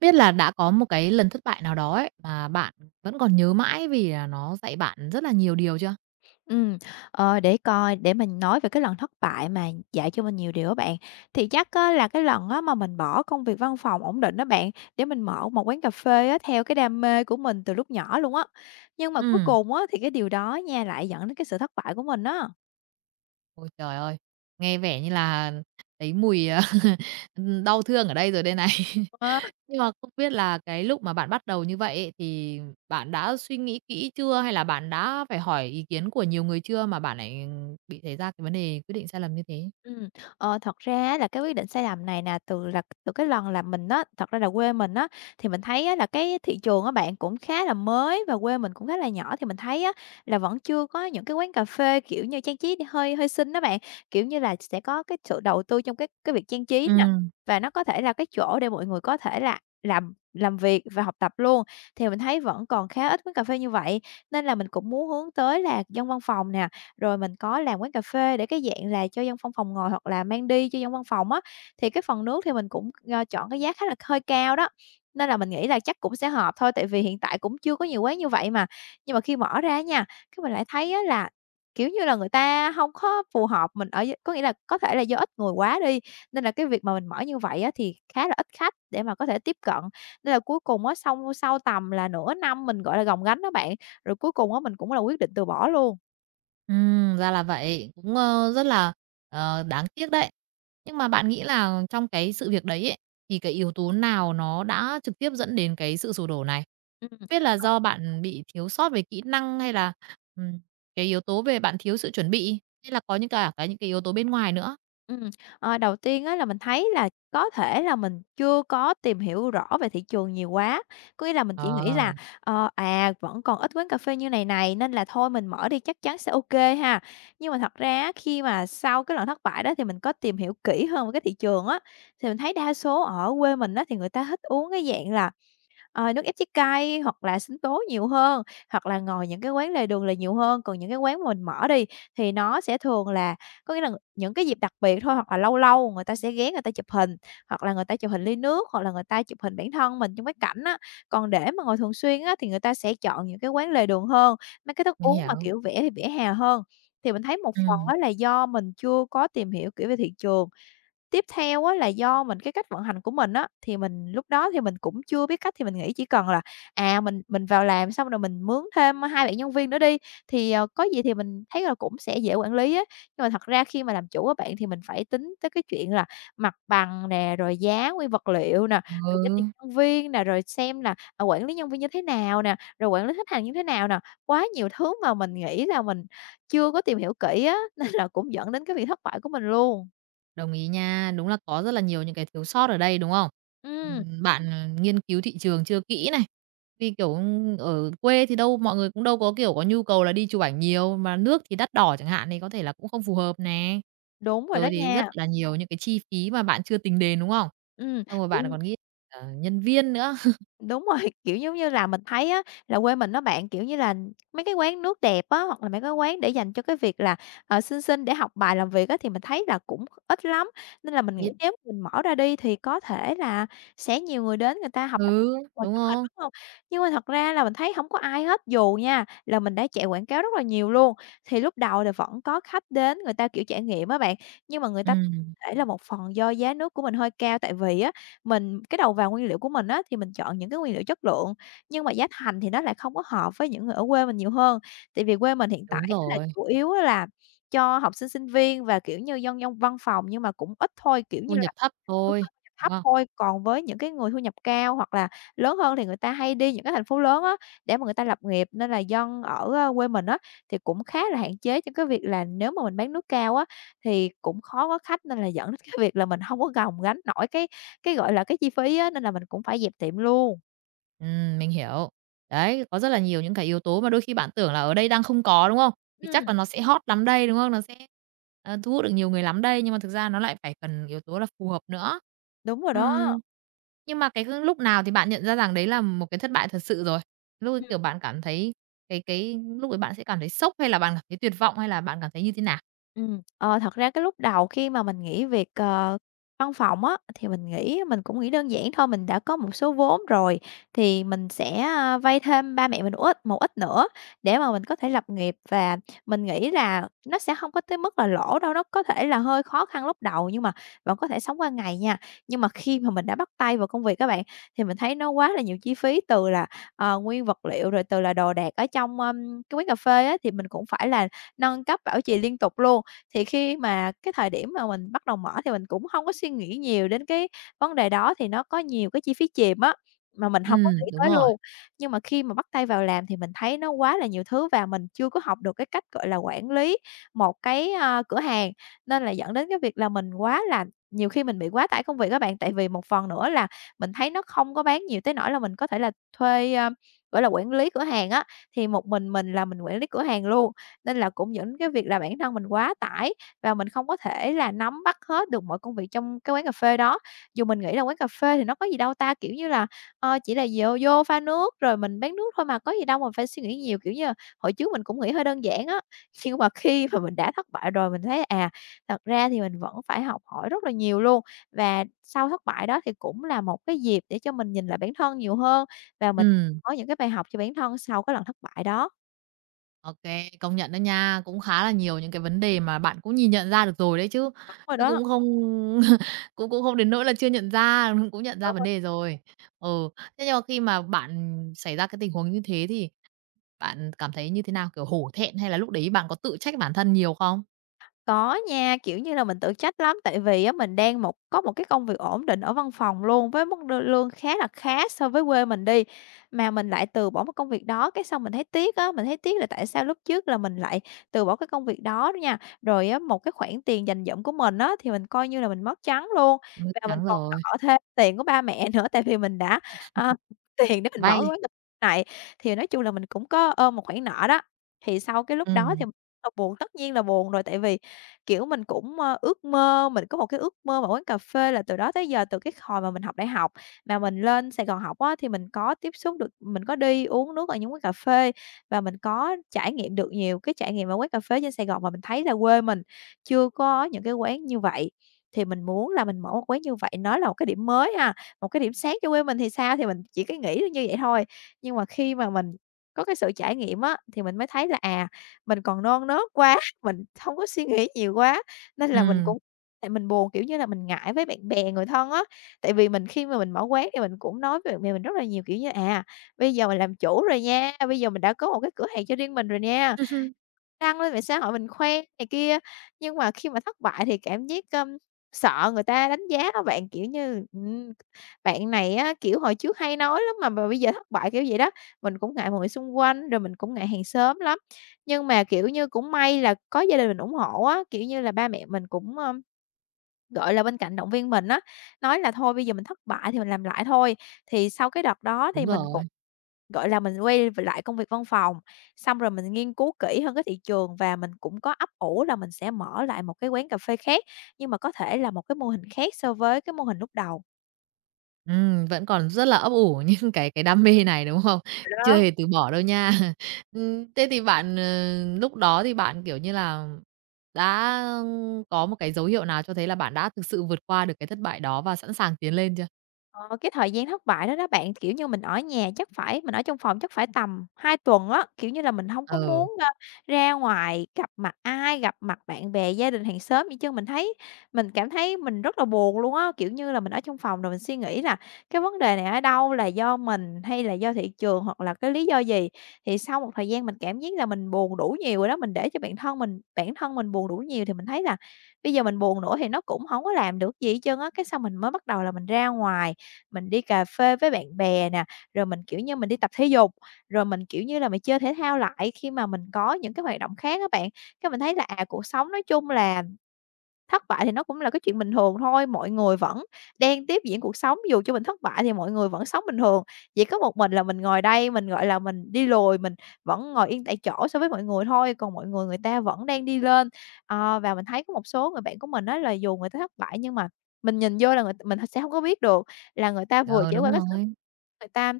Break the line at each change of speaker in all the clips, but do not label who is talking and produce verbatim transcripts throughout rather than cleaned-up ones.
Biết là đã có một cái lần thất bại nào đó ấy, mà bạn vẫn còn nhớ mãi vì là nó dạy bạn rất là nhiều điều chưa?
Ừm, ờ, để coi, để mình nói về cái lần thất bại mà dạy cho mình nhiều điều á bạn, thì chắc á là cái lần á mà mình bỏ công việc văn phòng ổn định đó bạn, để mình mở một quán cà phê á theo cái đam mê của mình từ lúc nhỏ luôn á. Nhưng mà cuối
Ừm,
cùng á thì cái điều đó nha lại dẫn đến cái sự thất bại của mình á.
ôi trời ơi, nghe vẻ như là thấy mùi, à, đau thương ở đây rồi đây này. Nhưng mà không biết là cái lúc mà bạn bắt đầu như vậy ấy, thì bạn đã suy nghĩ kỹ chưa? Hay là bạn đã phải hỏi ý kiến của nhiều người chưa mà bạn lại bị thấy ra cái vấn đề quyết định sai lầm như thế?
Ừm, ờ, thật ra á là cái quyết định sai lầm này nè, từ là từ cái lần là mình á thật ra là quê mình á, thì mình thấy á là cái thị trường á bạn cũng khá là mới và quê mình cũng khá là nhỏ, thì mình thấy á là vẫn chưa có những cái quán cà phê, kiểu như, trang trí hơi hơi xinh đó bạn. Kiểu như là, sẽ có cái sự đầu tư trong cái cái việc trang trí nè,
Ừm.
và nó có thể là cái chỗ để mọi người có thể là làm làm việc và học tập luôn, thì mình thấy vẫn còn khá ít quán cà phê như vậy. Nên là mình cũng muốn hướng tới là dân văn phòng nè, rồi mình có làm quán cà phê để cái dạng là cho dân văn phòng ngồi hoặc là mang đi cho dân văn phòng á, thì cái phần nước thì mình cũng, ơ, chọn cái giá khá là hơi cao đó, nên là mình nghĩ là chắc cũng sẽ hợp thôi, tại vì hiện tại cũng chưa có nhiều quán như vậy mà. Nhưng mà khi mở ra nha, cái mình lại thấy á là, kiểu như là, người ta không có phù hợp mình ở d có nghĩa là có thể là do ít người quá đi, nên là cái việc mà mình mở như vậy á thì khá là ít khách để mà có thể tiếp cận. Nên là cuối cùng á, xong sau tầm là nửa năm mình, gọi là, gồng gánh á bạn, rồi cuối cùng á mình cũng là quyết định từ bỏ luôn.
Ừm, ra là vậy, cũng, ơ, rất là, ờ, đáng tiếc đấy. Nhưng mà bạn nghĩ là trong cái sự việc đấy ấy, thì cái yếu tố nào nó đã trực tiếp dẫn đến cái sự sụp đổ này?
Ừm.
Biết là do bạn bị thiếu sót về kỹ năng hay là, ừm, cái yếu tố về bạn thiếu sự chuẩn bị, hay là có những cả cái những cái yếu tố bên ngoài nữa?
Ừm, ờ, đầu tiên á là mình thấy là có thể là mình chưa có tìm hiểu rõ về thị trường nhiều quá. Có nghĩa là mình chỉ nghĩ là,
Ờ,
ờ, à, vẫn còn ít quán cà phê như này này, nên là thôi mình mở đi chắc chắn sẽ ok ha. Nhưng mà thật ra á, khi mà sau cái lần thất bại đó thì mình có tìm hiểu kỹ hơn về cái thị trường á, thì mình thấy đa số ở quê mình á, thì người ta thích uống cái dạng là Ờ, nước ép trái cây hoặc là sinh tố nhiều hơn, hoặc là ngồi những cái quán lề đường là nhiều hơn. Còn những cái quán mà mình mở đi thì nó sẽ thường là có nghĩa là những cái dịp đặc biệt thôi, hoặc là lâu lâu người ta sẽ ghé người ta chụp hình, hoặc là người ta chụp hình ly nước, hoặc là người ta chụp hình bản thân mình trong cái cảnh á. Còn để mà ngồi thường xuyên á thì người ta sẽ chọn những cái quán lề đường hơn, mấy cái thức
mình
uống mà
hiểu.
kiểu vỉa vỉa hè hơn. Thì mình thấy một phần
Ừm,
đó là do mình chưa có tìm hiểu, kiểu, về thị trường. Tiếp theo á là do mình cái cách vận hành của mình á, thì mình lúc đó thì mình cũng chưa biết cách thì mình nghĩ chỉ cần là, à, mình mình vào làm xong rồi mình mướn thêm hai bạn nhân viên nữa đi, thì, ờ, có gì thì mình thấy là cũng sẽ dễ quản lý á. Nhưng mà thật ra khi mà làm chủ á bạn, thì mình phải tính tới cái chuyện là mặt bằng nè, rồi giá nguyên vật liệu nè, rồi giá
ừ.
tiền nhân viên nè, rồi xem là, à, quản lý nhân viên như thế nào nè, rồi quản lý khách hàng như thế nào nè. Quá nhiều thứ mà mình nghĩ là mình chưa có tìm hiểu kỹ á, nên là cũng dẫn đến cái việc thất bại của mình luôn.
Đồng ý nha, đúng là có rất là nhiều những cái thiếu sót ở đây, đúng không?
Ừm.
Ừm, bạn, ờ, nghiên cứu thị trường chưa kỹ này, vì, kiểu, ở quê thì đâu mọi người cũng đâu có, kiểu, có nhu cầu là đi chụp ảnh nhiều, mà nước thì đắt đỏ chẳng hạn thì có thể là cũng không phù hợp nè.
Đúng rồi đó
Rồi thì rất
nha.
là nhiều những cái chi phí mà bạn chưa tính đến, đúng không?
Ừm,
Xong rồi bạn
kiểu
còn nghĩ cả nhân viên nữa,
đúng rồi, kiểu, giống như là, mình thấy á là quê mình nó bạn, kiểu như là, mấy cái quán nước đẹp á, hoặc là mấy cái quán để dành cho cái việc là, ờ, sinh sinh để học bài làm việc á, thì mình thấy là cũng ít lắm. Nên là mình nghĩ
ít
nếu mình mở ra đi thì có thể là sẽ nhiều người đến người ta học tập
thứ
rồi
đúng
chụp hình,
không?
đúng không? Nhưng mà thật ra là mình thấy không có ai hết, dù nha là mình đã chạy quảng cáo rất là nhiều luôn, thì lúc đầu thì vẫn có khách đến người ta, kiểu, trải nghiệm á bạn, nhưng mà người ta có
Ừm,
thể là một phần do giá nước của mình hơi cao, tại vì á Mình cái đầu vào nguyên liệu của mình á, thì mình chọn những cái nguyên liệu chất lượng, nhưng mà giá thành thì nó lại không có hợp với những người ở quê mình nhiều hơn. Tại vì quê mình hiện tại
đúng
á là
rồi,
chủ yếu á là cho học sinh, sinh viên và, kiểu như, dân dân văn phòng nhưng mà cũng ít thôi, kiểu
thu
như
nhập
là
thấp
Đúng
thôi,
rồi, thu nhập
đúng
thấp
không?
thôi, còn với những cái người thu nhập cao hoặc là lớn hơn thì người ta hay đi những cái thành phố lớn á, để mà người ta lập nghiệp, nên là dân ở, a, quê mình á, thì cũng khá là hạn chế trong cái việc là nếu mà mình bán nước cao á, thì cũng khó có khách nên là dẫn đến cái việc là mình hông có gồng gánh nổi cái cái, gọi là, cái chi phí á, nên là mình cũng phải dẹp tiệm luôn.
Ừm, mình hiểu. Đấy, có rất là nhiều những cái yếu tố mà đôi khi bạn tưởng là ở đây đang không có, đúng không? Thì chắc
Ừm,
là nó sẽ hot lắm đây, đúng không? Nó sẽ, ờ, thu hút được nhiều người lắm đây, nhưng mà thực ra nó lại phải cần yếu tố là phù hợp nữa.
đúng rồi đó.
Ừm, nhưng mà cái cái lúc nào thì bạn nhận ra rằng đấy là một cái thất bại thật sự rồi? Lúc ấy,
Ừm.
kiểu, bạn cảm thấy cái cái lúc ấy bạn sẽ cảm thấy sốc hay là bạn cảm thấy tuyệt vọng hay là bạn cảm thấy như thế nào?
Ừm, ờ, thật ra cái lúc đầu khi mà mình nghỉ việc, ờ, văn phòng á, thì mình nghĩ mình cũng nghĩ đơn giản thôi, mình đã có một số vốn rồi thì mình sẽ, a, vay thêm ba mẹ mình một ít một ít nữa để mà mình có thể lập nghiệp. Và mình nghĩ là nó sẽ không có tới mức là lỗ đâu, nó có thể là hơi khó khăn lúc đầu nhưng mà vẫn có thể sống qua ngày nha. Nhưng mà khi mà mình đã bắt tay vào công việc các bạn, thì mình thấy nó quá là nhiều chi phí từ là, ờ, nguyên vật liệu, rồi từ là đồ đạc ở trong, ưm, cái quán cà phê á, thì mình cũng phải là nâng cấp bảo trì liên tục luôn. Thì khi mà cái thời điểm mà mình bắt đầu mở thì mình cũng hông có suy nghĩ nhiều đến cái vấn đề đó, thì nó có nhiều cái chi phí chìm á, mà mình hông có
Ừm,
nghĩ
đúng
tới
rồi.
luôn. Nhưng mà khi mà bắt tay vào làm thì mình thấy nó quá là nhiều thứ và mình chưa có học được cái cách, gọi là, quản lý một cái, a, cửa hàng, nên là dẫn đến cái việc là mình quá là nhiều khi mình bị quá tải công việc á bạn. Tại vì một phần nữa là mình thấy nó không có bán nhiều tới nỗi là mình có thể là thuê, a, gọi là, quản lý cửa hàng á, thì một mình mình là mình quản lý cửa hàng luôn. Nên là cũng những cái việc là bản thân mình quá tải và mình không có thể là nắm bắt hết được mọi công việc trong cái quán cà phê đó. Dù mình nghĩ là quán cà phê thì nó có gì đâu ta, kiểu như là, ờ, chỉ là dồ vô pha nước rồi mình bán nước thôi mà, có gì đâu mà phải suy nghĩ nhiều, kiểu như là, hồi trước mình cũng nghĩ hơi đơn giản á. Nhưng mà khi mà mình đã thất bại rồi mình thấy, à, thật ra thì mình vẫn phải học hỏi rất là nhiều luôn. Và sau thất bại đó thì cũng là một cái dịp để cho mình nhìn lại bản thân nhiều hơn và mình
Ừm.
có những cái bài học cho bản thân sau cái lần thất bại đó.
OK, công nhận đó nha, cũng khá là nhiều những cái vấn đề mà bạn cũng nhìn nhận ra được rồi đấy chứ,
Đúng rồi
chứ
đó.
cũng không cũng cũng không đến nỗi là chưa nhận ra, cũng nhận ra vấn đề rồi. Ừ, thế nhưng mà khi mà bạn xảy ra cái tình huống như thế thì bạn cảm thấy như thế nào? Kiểu hổ thẹn hay là lúc đấy bạn có tự trách bản thân nhiều không?
Có nha, kiểu như là, mình tự trách lắm, tại vì á mình đang một có một cái công việc ổn định ở văn phòng luôn với mức đô lương khá là khá so với quê mình đi, mà mình lại từ bỏ một công việc đó, cái xong mình thấy tiếc á, mình thấy tiếc là tại sao lúc trước là mình lại từ bỏ cái công việc đó đó nha. Rồi á, một cái khoản tiền dành dụm của mình á, thì mình coi như là mình mất trắng luôn,
Ừm,
và mình
chắn
còn
rồi,
nợ thêm tiền của ba mẹ nữa, tại vì mình đã, ờ, tiền để mình mở
vay.
quán cà phê này, thì nói chung là mình cũng có ôm một khoản nợ đó. Thì sau cái lúc đó
Ừm,
thì mình rất là buồn, tất nhiên là buồn rồi, tại vì kiểu, mình cũng, ơ, ước mơ, mình có một cái ước mơ vào quán cà phê là từ đó tới giờ, từ cái hồi mà mình học đại học, mà mình lên Sài Gòn học á, thì mình có tiếp xúc được, mình có đi uống nước ở những quán cà phê và mình có trải nghiệm được nhiều cái trải nghiệm ở quán cà phê trên Sài Gòn mà mình thấy là quê mình chưa có những cái quán như vậy. Thì mình muốn là mình mở một quán như vậy, nó là một cái điểm mới ha, một cái điểm sáng cho quê mình thì sao, thì mình chỉ cái nghĩ như vậy thôi. Nhưng mà khi mà mình có cái sự trải nghiệm á, thì mình mới thấy là, à, mình còn non nớt quá, mình không có suy nghĩ nhiều quá, nên là mình
ừm.
cũng tại mình buồn, kiểu như là, mình ngại với bạn bè, người thân á. Tại vì mình khi mà mình mở quán thì mình cũng nói với bạn bè mình rất là nhiều, kiểu như, à, bây giờ mình làm chủ rồi nha, bây giờ mình đã có một cái cửa hàng cho riêng mình rồi nha, đăng lên mạng xã hội mình khoe này kia, nhưng mà khi mà thất bại thì cảm giác, ưm, sợ người ta đánh giá á bạn, kiểu như, ừm, "Bạn này á, kiểu, hồi trước hay nói lắm mà mà bây giờ thất bại", kiểu vậy đó. Mình cũng ngại mọi người xung quanh, rồi mình cũng ngại hàng xóm lắm. Nhưng mà, kiểu như, cũng may là có gia đình mình ủng hộ á, kiểu như là, ba mẹ mình cũng, ơ, gọi là, bên cạnh động viên mình á, nói là "Thôi bây giờ mình thất bại thì mình làm lại thôi." Thì sau cái đợt đó
Đúng
thì mình
rồi.
cũng, gọi là, mình quay lại công việc văn phòng, xong rồi mình nghiên cứu kỹ hơn cái thị trường và mình cũng có ấp ủ là mình sẽ mở lại một cái quán cà phê khác, nhưng mà có thể là một cái mô hình khác so với cái mô hình lúc đầu.
Ừm, vẫn còn rất là ấp ủ những cái cái đam mê này, đúng không? Chưa
Đó.
hề từ bỏ đâu nha. Ừm, thế thì bạn, ờ, lúc đó thì bạn, kiểu như là, đã có một cái dấu hiệu nào cho thấy là bạn đã thực sự vượt qua được cái thất bại đó và sẵn sàng tiến lên chưa?
Ờ, cái thời gian thất bại đó đó bạn, kiểu như, mình ở nhà chắc phải mình ở trong phòng chắc phải tầm hai tuần á, kiểu như là, mình không có
Ừ,
muốn, ơ, ra ngoài gặp mặt ai, gặp mặt bạn bè, gia đình, hàng xóm gì chứ. Mình thấy mình cảm thấy mình rất là buồn luôn á, kiểu như là, mình ở trong phòng rồi mình suy nghĩ là cái vấn đề này ở đâu, là do mình hay là do thị trường hoặc là cái lý do gì. Thì sau một thời gian mình cảm giác là mình buồn đủ nhiều rồi đó, mình để cho bản thân mình bản thân mình buồn đủ nhiều thì mình thấy là bây giờ mình buồn nữa thì nó cũng không có làm được gì hết trơn á, cái sau mình mới bắt đầu là mình ra ngoài, mình đi cà phê với bạn bè nè, rồi mình, kiểu như, mình đi tập thể dục, rồi mình, kiểu như là, mình chơi thể thao lại, khi mà mình có những cái hoạt động khác các bạn. Cái mình thấy là, à, cuộc sống nói chung là thất bại thì nó cũng là cái chuyện bình thường thôi, mọi người vẫn đang tiếp diễn cuộc sống, dù cho mình thất bại thì mọi người vẫn sống bình thường. Chỉ có một mình là mình ngồi đây, mình, gọi là, mình đi lùi, mình vẫn ngồi yên tại chỗ so với mọi người thôi, còn mọi người người ta vẫn đang đi lên. Ờ, và mình thấy có một số người bạn của mình á là dù người ta thất bại nhưng mà mình nhìn vô là người mình sẽ không có biết được là người ta vừa
ờ,
trải qua
đúng
cái
rồi.
người ta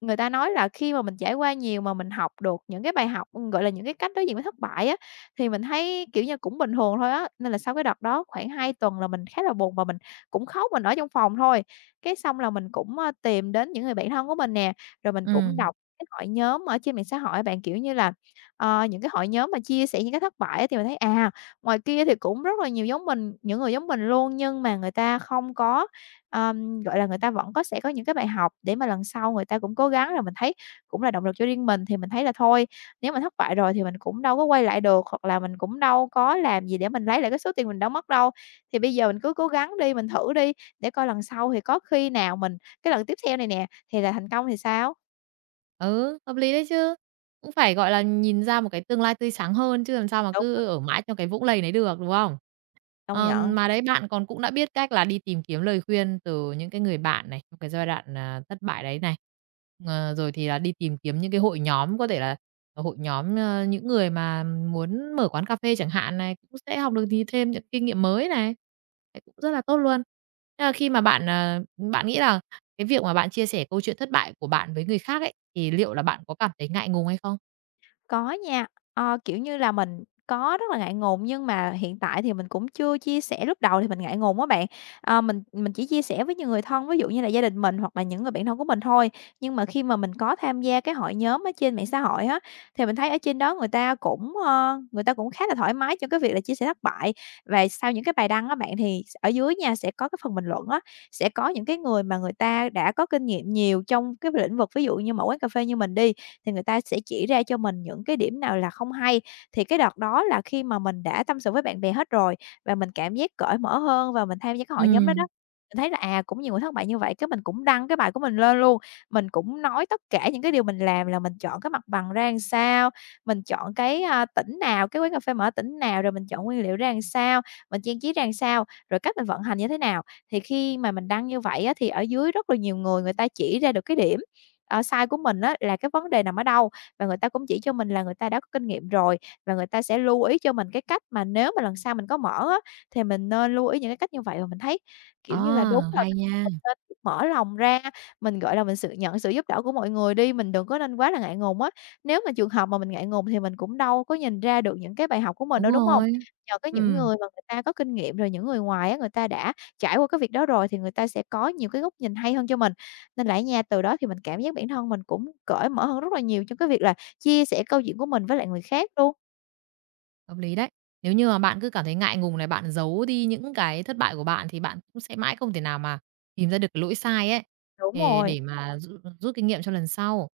người ta nói là khi mà mình trải qua nhiều mà mình học được những cái bài học, ừm, gọi là, những cái cách đối diện với thất bại á, thì mình thấy, kiểu như, cũng bình thường thôi á. Nên là sau cái đợt đó khoảng hai tuần là mình khá là buồn và mình cũng khóc, mình ở trong phòng thôi. Cái xong là mình cũng, ơ, tìm đến những người bạn thân của mình nè, rồi mình
Ừ.
cũng đọc cái hội nhóm ở trên mạng xã hội bạn, kiểu như là, ờ, những cái hội nhóm mà chia sẻ những cái thất bại á, thì mình thấy, à, ngoài kia thì cũng rất là nhiều giống mình, những người giống mình luôn, nhưng mà người ta không có, Ờm, gọi là, người ta vẫn có, sẽ có những cái bài học để mà lần sau người ta cũng cố gắng, rồi mình thấy cũng là động lực cho riêng mình. Thì mình thấy là thôi, nếu mà thất bại rồi thì mình cũng đâu có quay lại được, hoặc là mình cũng đâu có làm gì để mình lấy lại cái số tiền mình đã mất đâu. Thì bây giờ mình cứ cố gắng đi, mình thử đi, để coi lần sau thì có khi nào mình, cái lần tiếp theo này nè, thì là thành công thì sao?
Ừ, hợp lý đấy chứ. Cũng phải, gọi là, nhìn ra một cái tương lai tươi sáng hơn chứ làm sao mà
Đúng,
cứ ở mãi trong cái vũng lầy đấy được, đúng không?
công
Ờm,
nhận.
mà đấy bạn còn cũng đã biết cách là đi tìm kiếm lời khuyên từ những cái người bạn này, trong cái giai đoạn, à, thất bại đấy này. Ờ, rồi thì là đi tìm kiếm những cái hội nhóm, có thể là, ờ, hội nhóm, ơ, những người mà muốn mở quán cà phê chẳng hạn này, cũng sẽ học được gì thêm những kinh nghiệm mới này, đấy cũng rất là tốt luôn. Thế là khi mà bạn, ờ, bạn nghĩ là cái việc mà bạn chia sẻ câu chuyện thất bại của bạn với người khác ấy, thì liệu là bạn có cảm thấy ngại ngùng hay không?
Có nha, ờ, kiểu như là, mình có rất là ngại ngùng nhưng mà hiện tại thì mình cũng chưa chia sẻ. Lúc đầu thì mình ngại ngùng á bạn, ờ, mình mình chỉ chia sẻ với những người thân, ví dụ như là gia đình mình hoặc là những người bạn thân của mình thôi. Nhưng mà khi mà mình có tham gia cái hội nhóm ở trên mạng xã hội á, thì mình thấy ở trên đó người ta cũng, ơ, người ta cũng khá là thoải mái trong cái việc là chia sẻ thất bại. Và sau những cái bài đăng á bạn, thì ở dưới nha sẽ có cái phần bình luận á, sẽ có những cái người mà người ta đã có kinh nghiệm nhiều trong cái lĩnh vực, ví dụ như mở quán cà phê như mình đi, thì người ta sẽ chỉ ra cho mình những cái điểm nào là không hay. Thì cái đợt đó là khi mà mình đã tâm sự với bạn bè hết rồi và mình cảm giác cởi mở hơn và mình tham gia cái hội nhóm đó
Ừm.
đó, mình thấy là, à, cũng nhiều người thất bại như vậy, cái mình cũng đăng cái bài của mình lên luôn. Mình cũng nói tất cả những cái điều mình làm là mình chọn cái mặt bằng ra làm sao, mình chọn cái, a, tỉnh nào, cái quán cà phê mở tỉnh nào, rồi mình chọn nguyên liệu ra làm sao, mình trang trí ra làm sao, rồi cách mình vận hành như thế nào. Thì khi mà mình đăng như vậy á, thì ở dưới rất là nhiều người, người ta chỉ ra được cái điểm, ờ, sai của mình á là cái vấn đề nằm ở đâu. Và người ta cũng chỉ cho mình là người ta đã có kinh nghiệm rồi, và người ta sẽ lưu ý cho mình cái cách mà nếu mà lần sau mình có mở á, thì mình nên lưu ý những cái cách như vậy. Và mình thấy, kiểu như là, đúng
À,
rồi,
hay
mình
nha,
mình nên mở lòng ra, mình, gọi là, mình sự nhận sự giúp đỡ của mọi người đi, mình đừng có nên quá là ngại ngùng á. Nếu mà trường hợp mà mình ngại ngùng thì mình cũng đâu có nhìn ra được những cái bài học của mình
đúng
đâu, đúng không?
rồi.
Nhờ cái những
Ừm,
người mà người ta có kinh nghiệm, rồi những người ngoài á, người ta đã trải qua cái việc đó rồi thì người ta sẽ có nhiều cái góc nhìn hay hơn cho mình. Nên là á nha, từ đó thì mình cảm giác bản thân mình cũng cởi mở hơn rất là nhiều trong cái việc là chia sẻ câu chuyện của mình với lại người khác luôn.
hợp lý đấy. Nếu như mà bạn cứ cảm thấy ngại ngùng này, bạn giấu đi những cái thất bại của bạn thì bạn cũng sẽ mãi không thể nào mà tìm ra được cái lỗi sai ấy,
Đúng
để
rồi.
để mà rút rút kinh nghiệm cho lần sau.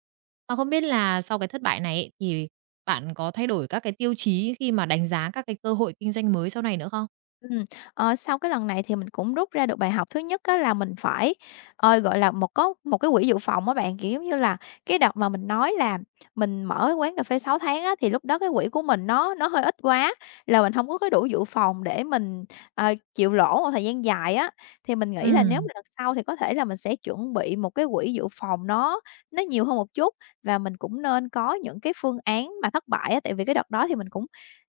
Mà không biết là sau cái thất bại này ấy, thì bạn có thay đổi các cái tiêu chí khi mà đánh giá các cái cơ hội kinh doanh mới sau này nữa không?
Ừm, ờ, sau cái lần này thì mình cũng rút ra được bài học thứ nhất á là mình phải, ờ, gọi là, một có một cái quỹ dự phòng á bạn, kiểu, giống như là, cái đợt mà mình nói là mình mở quán cà phê sáu tháng á, thì lúc đó cái quỹ của mình nó nó hơi ít quá, là mình không có cái đủ dự phòng để mình, ờ, chịu lỗ một thời gian dài á. Thì mình nghĩ là nếu
Ừm.
mà lần sau thì có thể là mình sẽ chuẩn bị một cái quỹ dự phòng nó nó nhiều hơn một chút và mình cũng nên có những cái phương án mà thất bại á, tại vì cái đợt đó thì mình cũng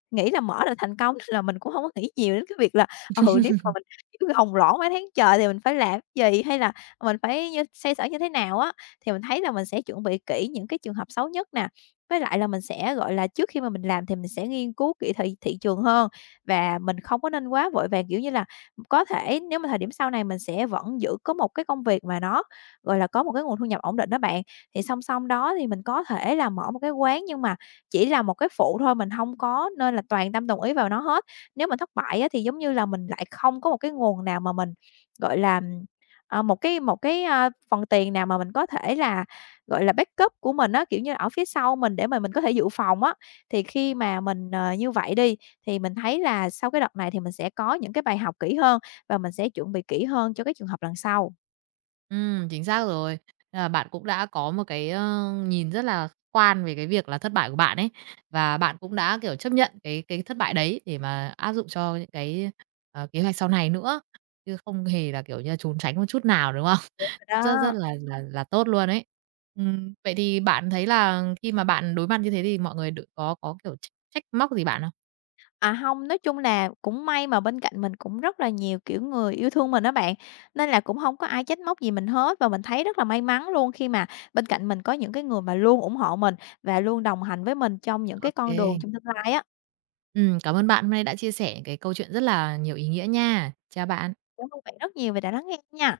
nghĩ là mở là thành công nên là mình cũng hông có nghĩ nhiều đến cái việc là, ừ, nếu mà mình, kiểu, gồng lỗ mấy tháng trời thì mình phải làm cái gì, hay là mình phải như xoay sở như thế nào á. Thì mình thấy là mình sẽ chuẩn bị kỹ những cái trường hợp xấu nhất nè, với lại là mình sẽ, gọi là, trước khi mà mình làm thì mình sẽ nghiên cứu kỹ thị thị trường hơn và mình không có nên quá vội vàng, kiểu như là, có thể nếu mà thời điểm sau này mình sẽ vẫn giữ có một cái công việc mà nó, gọi là, có một cái nguồn thu nhập ổn định đó bạn, thì song song đó thì mình có thể là mở một cái quán nhưng mà chỉ là một cái phụ thôi, mình hông có nên là toàn tâm đồng ý vào nó hết. Nếu mà thất bại á, thì giống như là mình lại không có một cái nguồn nào mà mình, gọi là, ờ, một cái một cái, a, phần tiền nào mà mình có thể là, gọi là, backup của mình á, kiểu như, ở phía sau mình để mà mình có thể dự phòng á. Thì khi mà mình, ờ, như vậy đi, thì mình thấy là sau cái đợt này thì mình sẽ có những cái bài học kỹ hơn và mình sẽ chuẩn bị kỹ hơn cho cái trường hợp lần sau.
Ừm, chính xác rồi. Là bạn cũng đã có một cái, ơ, nhìn rất là khách quan về cái việc là thất bại của bạn ấy, và bạn cũng đã, kiểu, chấp nhận cái cái thất bại đấy để mà áp dụng cho những cái, ờ, kế hoạch sau này nữa, chứ không hề là, kiểu như là, trốn tránh một chút nào, đúng không? Rất rất
Đó.
là là là tốt luôn ấy. Ừm, vậy thì bạn thấy là khi mà bạn đối mặt như thế thì mọi người đ có có, kiểu, trách trách móc gì bạn không?
À, hông, nói chung là cũng may mà bên cạnh mình cũng rất là nhiều, kiểu, người yêu thương mình á bạn, nên là cũng hông có ai trách móc gì mình hết và mình thấy rất là may mắn luôn khi mà bên cạnh mình có những cái người mà luôn ủng hộ mình và luôn đồng hành với mình trong những
Ô
cái con đường
kê.
trong tương lai á.
Cảm ơn bạn hôm nay đã chia sẻ cái câu chuyện rất là nhiều ý nghĩa nha. Chào bạn.
Cảm ơn bạn rất nhiều vì đã lắng nghe nha.